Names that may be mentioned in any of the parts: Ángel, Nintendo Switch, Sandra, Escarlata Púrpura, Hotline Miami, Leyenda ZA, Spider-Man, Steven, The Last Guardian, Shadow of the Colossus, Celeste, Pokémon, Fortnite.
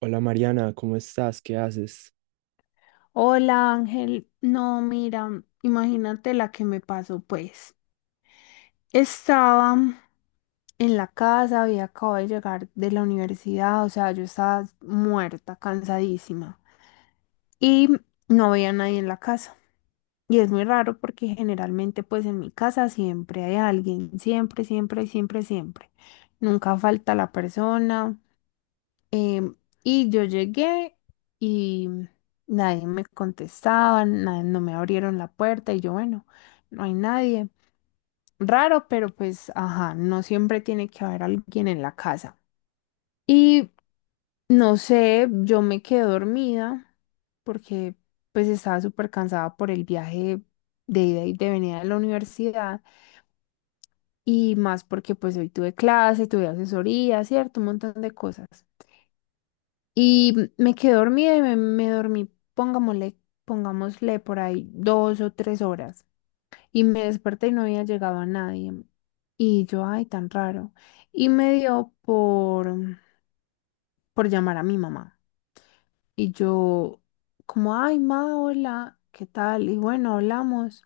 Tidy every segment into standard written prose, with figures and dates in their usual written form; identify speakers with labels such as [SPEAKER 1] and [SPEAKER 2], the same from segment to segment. [SPEAKER 1] Hola, Mariana, ¿cómo estás? ¿Qué haces?
[SPEAKER 2] Hola Ángel, no, mira, imagínate la que me pasó, pues. Estaba en la casa, había acabado de llegar de la universidad, o sea, yo estaba muerta, cansadísima y no había nadie en la casa. Y es muy raro porque generalmente pues en mi casa siempre hay alguien, siempre, siempre, siempre, siempre. Nunca falta la persona. Em, y yo llegué y nadie me contestaba, no me abrieron la puerta y yo, bueno, no hay nadie. Raro, pero pues, ajá, no siempre tiene que haber alguien en la casa. Y no sé, yo me quedé dormida porque pues estaba súper cansada por el viaje de ida y de venida de la universidad y más porque pues hoy tuve clase, tuve asesoría, cierto, un montón de cosas. Y me quedé dormida y me dormí, pongámosle por ahí 2 o 3 horas. Y me desperté y no había llegado a nadie. Y yo, ay, tan raro. Y me dio por llamar a mi mamá. Y yo, como, ay, ma, hola, ¿qué tal? Y bueno, hablamos.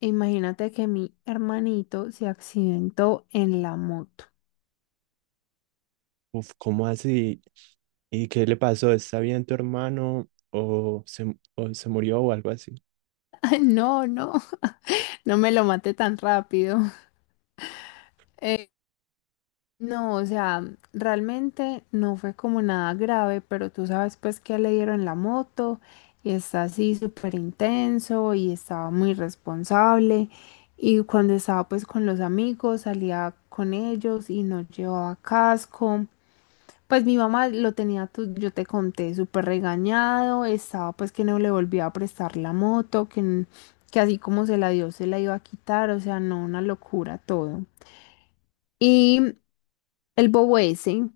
[SPEAKER 2] E imagínate que mi hermanito se accidentó en la moto.
[SPEAKER 1] Uf, ¿cómo así? ¿Y qué le pasó? ¿Está bien tu hermano o se murió o algo así?
[SPEAKER 2] No, no, no me lo maté tan rápido. No, o sea, realmente no fue como nada grave, pero tú sabes pues que le dieron la moto y está así súper intenso y estaba muy responsable y cuando estaba pues con los amigos salía con ellos y no llevaba casco. Pues mi mamá lo tenía, yo te conté, súper regañado, estaba pues que no le volvía a prestar la moto, que así como se la dio, se la iba a quitar, o sea, no, una locura todo. Y el bobo ese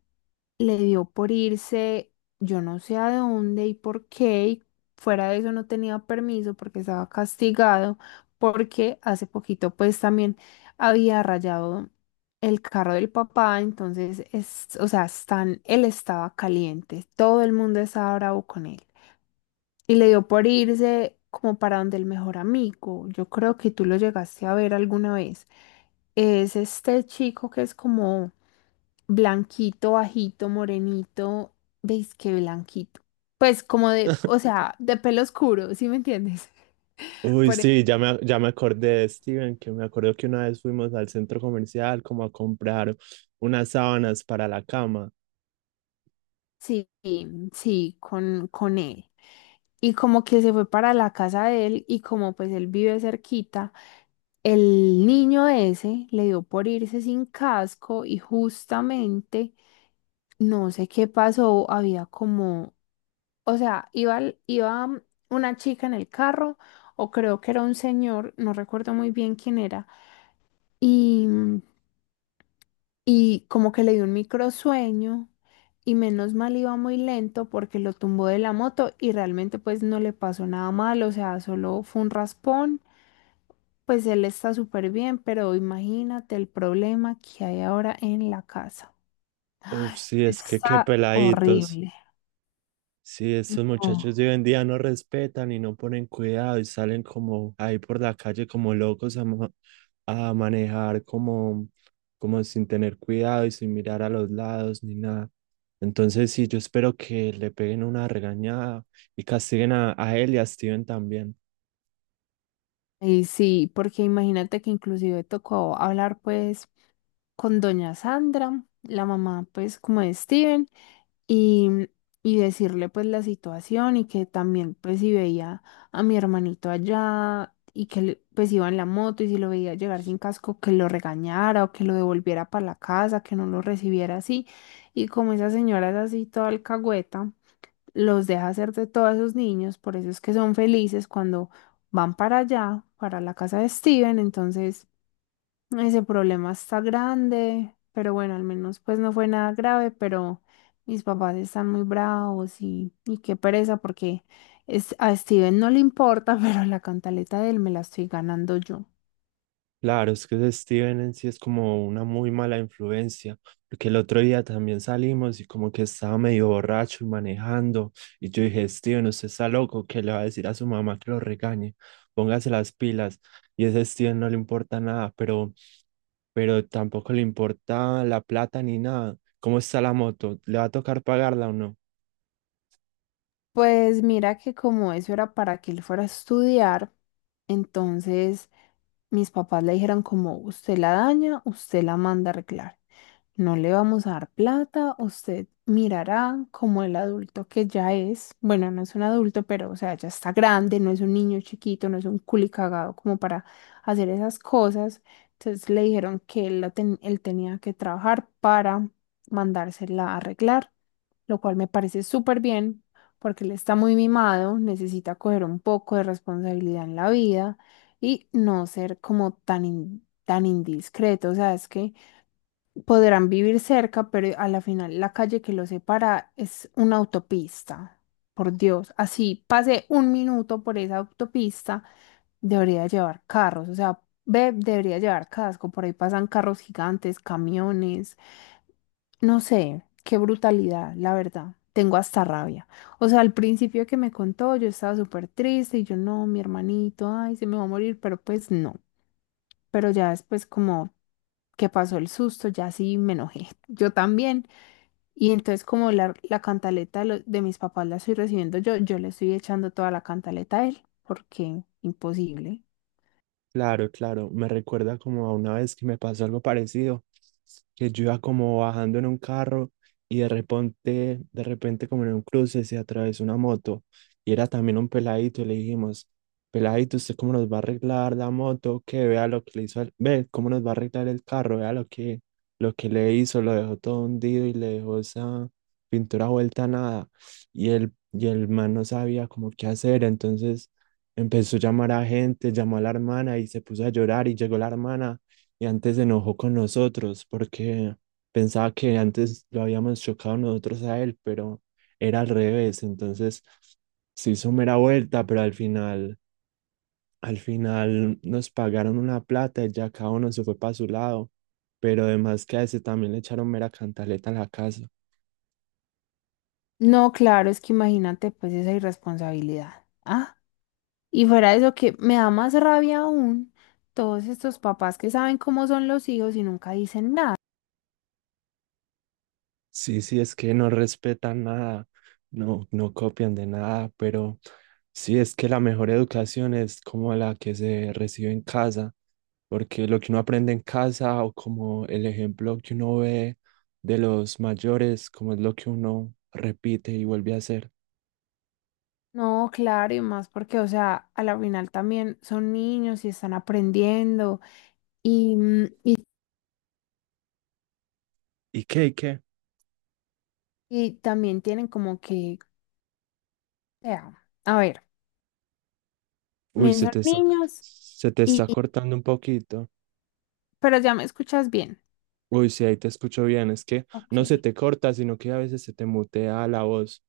[SPEAKER 2] le dio por irse, yo no sé a dónde y por qué, y fuera de eso no tenía permiso porque estaba castigado, porque hace poquito pues también había rayado el carro del papá, entonces, es, o sea, están, él estaba caliente, todo el mundo estaba bravo con él. Y le dio por irse como para donde el mejor amigo. Yo creo que tú lo llegaste a ver alguna vez. Es este chico que es como blanquito, bajito, morenito. ¿Veis qué blanquito? Pues como de, o sea, de pelo oscuro, ¿sí me entiendes?
[SPEAKER 1] Uy,
[SPEAKER 2] Por eso.
[SPEAKER 1] sí, ya me acordé de Steven, que me acuerdo que una vez fuimos al centro comercial como a comprar unas sábanas para la cama.
[SPEAKER 2] Sí, sí, con él. Y como que se fue para la casa de él y como pues él vive cerquita, el niño ese le dio por irse sin casco y justamente no sé qué pasó, había como, o sea, iba, iba una chica en el carro o creo que era un señor, no recuerdo muy bien quién era, y y como que le dio un microsueño y menos mal iba muy lento porque lo tumbó de la moto y realmente pues no le pasó nada mal, o sea, solo fue un raspón, pues él está súper bien, pero imagínate el problema que hay ahora en la casa.
[SPEAKER 1] Uf, sí, es que qué
[SPEAKER 2] Está
[SPEAKER 1] peladitos.
[SPEAKER 2] horrible.
[SPEAKER 1] Sí, estos
[SPEAKER 2] No.
[SPEAKER 1] muchachos de hoy en día no respetan y no ponen cuidado y salen como ahí por la calle como locos a, a manejar como sin tener cuidado y sin mirar a los lados ni nada. Entonces sí, yo espero que le peguen una regañada y castiguen a él y a Steven también.
[SPEAKER 2] Y sí, porque imagínate que inclusive tocó hablar pues con doña Sandra, la mamá pues como de Steven, y, y decirle pues la situación y que también pues si veía a mi hermanito allá y que pues iba en la moto y si lo veía llegar sin casco que lo regañara o que lo devolviera para la casa, que no lo recibiera así. Y como esa señora es así toda alcahueta, los deja hacer de todos esos niños, por eso es que son felices cuando van para allá, para la casa de Steven, entonces... Ese problema está grande, pero bueno, al menos pues no fue nada grave, pero mis papás están muy bravos y qué pereza porque es, a Steven no le importa, pero la cantaleta de él me la estoy ganando yo.
[SPEAKER 1] Claro, es que ese Steven en sí es como una muy mala influencia, porque el otro día también salimos y como que estaba medio borracho y manejando, y yo dije, Steven, usted está loco, que le va a decir a su mamá que lo regañe, póngase las pilas, y ese Steven no le importa nada, pero tampoco le importa la plata ni nada. ¿Cómo está la moto? ¿Le va a tocar pagarla o no?
[SPEAKER 2] Pues mira que como eso era para que él fuera a estudiar, entonces mis papás le dijeron como usted la daña, usted la manda a arreglar. No le vamos a dar plata, usted mirará como el adulto que ya es. Bueno, no es un adulto, pero o sea, ya está grande, no es un niño chiquito, no es un culicagado como para hacer esas cosas. Entonces le dijeron que él tenía que trabajar para mandársela a arreglar, lo cual me parece súper bien porque él está muy mimado, necesita coger un poco de responsabilidad en la vida y no ser como tan, tan indiscreto. O sea, es que podrán vivir cerca, pero a la final la calle que los separa es una autopista. Por Dios, así pase un minuto por esa autopista, debería llevar carros, o sea, ve, debería llevar casco, por ahí pasan carros gigantes, camiones, no sé, qué brutalidad, la verdad. Tengo hasta rabia. O sea, al principio que me contó, yo estaba súper triste y yo no, mi hermanito, ay, se me va a morir, pero pues no. Pero ya después como que pasó el susto, ya sí me enojé. Yo también. Y entonces como la cantaleta de mis papás la estoy recibiendo yo, yo le estoy echando toda la cantaleta a él, porque imposible.
[SPEAKER 1] Claro, claro, me recuerda como a una vez que me pasó algo parecido, que yo iba como bajando en un carro y de repente como en un cruce se atravesó una moto y era también un peladito y le dijimos, peladito, ¿usted cómo nos va a arreglar la moto? Que vea lo que le hizo, ve cómo nos va a arreglar el carro, vea lo que le hizo, lo dejó todo hundido y le dejó esa pintura vuelta a nada, y y el man no sabía como qué hacer. Entonces empezó a llamar a gente, llamó a la hermana y se puso a llorar, y llegó la hermana y antes se enojó con nosotros porque pensaba que antes lo habíamos chocado nosotros a él, pero era al revés. Entonces se hizo mera vuelta, pero al final nos pagaron una plata y ya cada uno se fue para su lado. Pero además que a ese también le echaron mera cantaleta en la casa.
[SPEAKER 2] No, claro, es que imagínate pues esa irresponsabilidad. Ah, y fuera de eso que me da más rabia aún todos estos papás que saben cómo son los hijos y nunca dicen nada.
[SPEAKER 1] Sí, sí, es que no respetan nada, no copian de nada, pero sí, es que la mejor educación es como la que se recibe en casa, porque lo que uno aprende en casa, o como el ejemplo que uno ve de los mayores, como es lo que uno repite y vuelve a hacer.
[SPEAKER 2] No, claro, y más porque, o sea, a la final también son niños y están aprendiendo y, mm,
[SPEAKER 1] ¿Y qué? ¿Y qué?
[SPEAKER 2] y también tienen como que, o sea, a ver,
[SPEAKER 1] Uy,
[SPEAKER 2] también son niños.
[SPEAKER 1] se te está cortando un poquito.
[SPEAKER 2] Pero ya me escuchas bien.
[SPEAKER 1] Uy, sí, ahí te escucho bien, es que
[SPEAKER 2] Ok.
[SPEAKER 1] no se te corta, sino que a veces se te mutea la voz.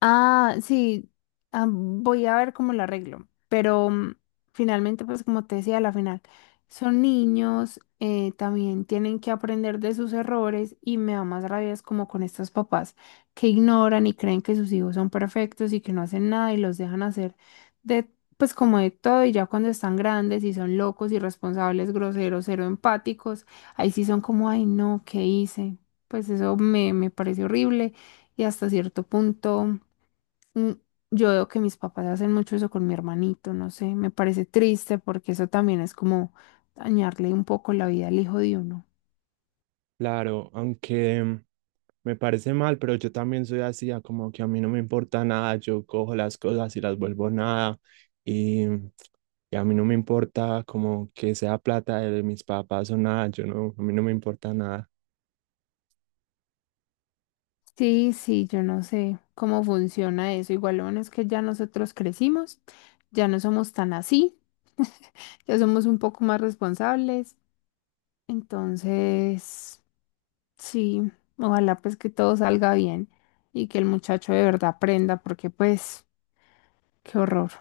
[SPEAKER 2] Ah, sí, ah, voy a ver cómo lo arreglo, pero finalmente, pues como te decía, a la final son niños, también tienen que aprender de sus errores y me da más rabia es como con estos papás que ignoran y creen que sus hijos son perfectos y que no hacen nada y los dejan hacer de, pues como de todo y ya cuando están grandes y son locos, irresponsables, groseros, cero empáticos, ahí sí son como, ay no, ¿qué hice? Pues eso me parece horrible y hasta cierto punto. Mm, Yo veo que mis papás hacen mucho eso con mi hermanito, no sé, me parece triste porque eso también es como dañarle un poco la vida al hijo de uno.
[SPEAKER 1] Claro, aunque… me parece mal, pero yo también soy así. Ah, como que a mí no me importa nada, yo cojo las cosas y las vuelvo nada, y, y a mí no me importa como que sea plata de mis papás o nada, yo no, a mí no me importa nada.
[SPEAKER 2] Sí, sí, yo no sé cómo funciona eso. Igual lo bueno es que ya nosotros crecimos, ya no somos tan así, ya somos un poco más responsables. Entonces, sí, ojalá pues que todo salga bien y que el muchacho de verdad aprenda porque pues, qué horror.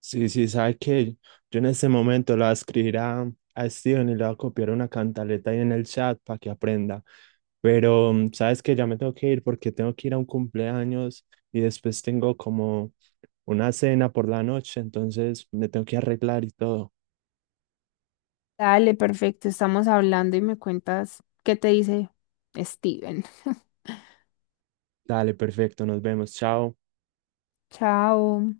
[SPEAKER 1] Sí, sí, sabe que yo en este momento la voy a escribir a Steven y le voy a copiar una cantaleta ahí en el chat para que aprenda, pero sabes que ya me tengo que ir porque tengo que ir a un cumpleaños y después tengo como una cena por la noche, entonces me tengo que arreglar y todo.
[SPEAKER 2] Dale, perfecto, estamos hablando y me cuentas qué te dice Steven.
[SPEAKER 1] Dale, perfecto, nos vemos, chao.
[SPEAKER 2] Chao.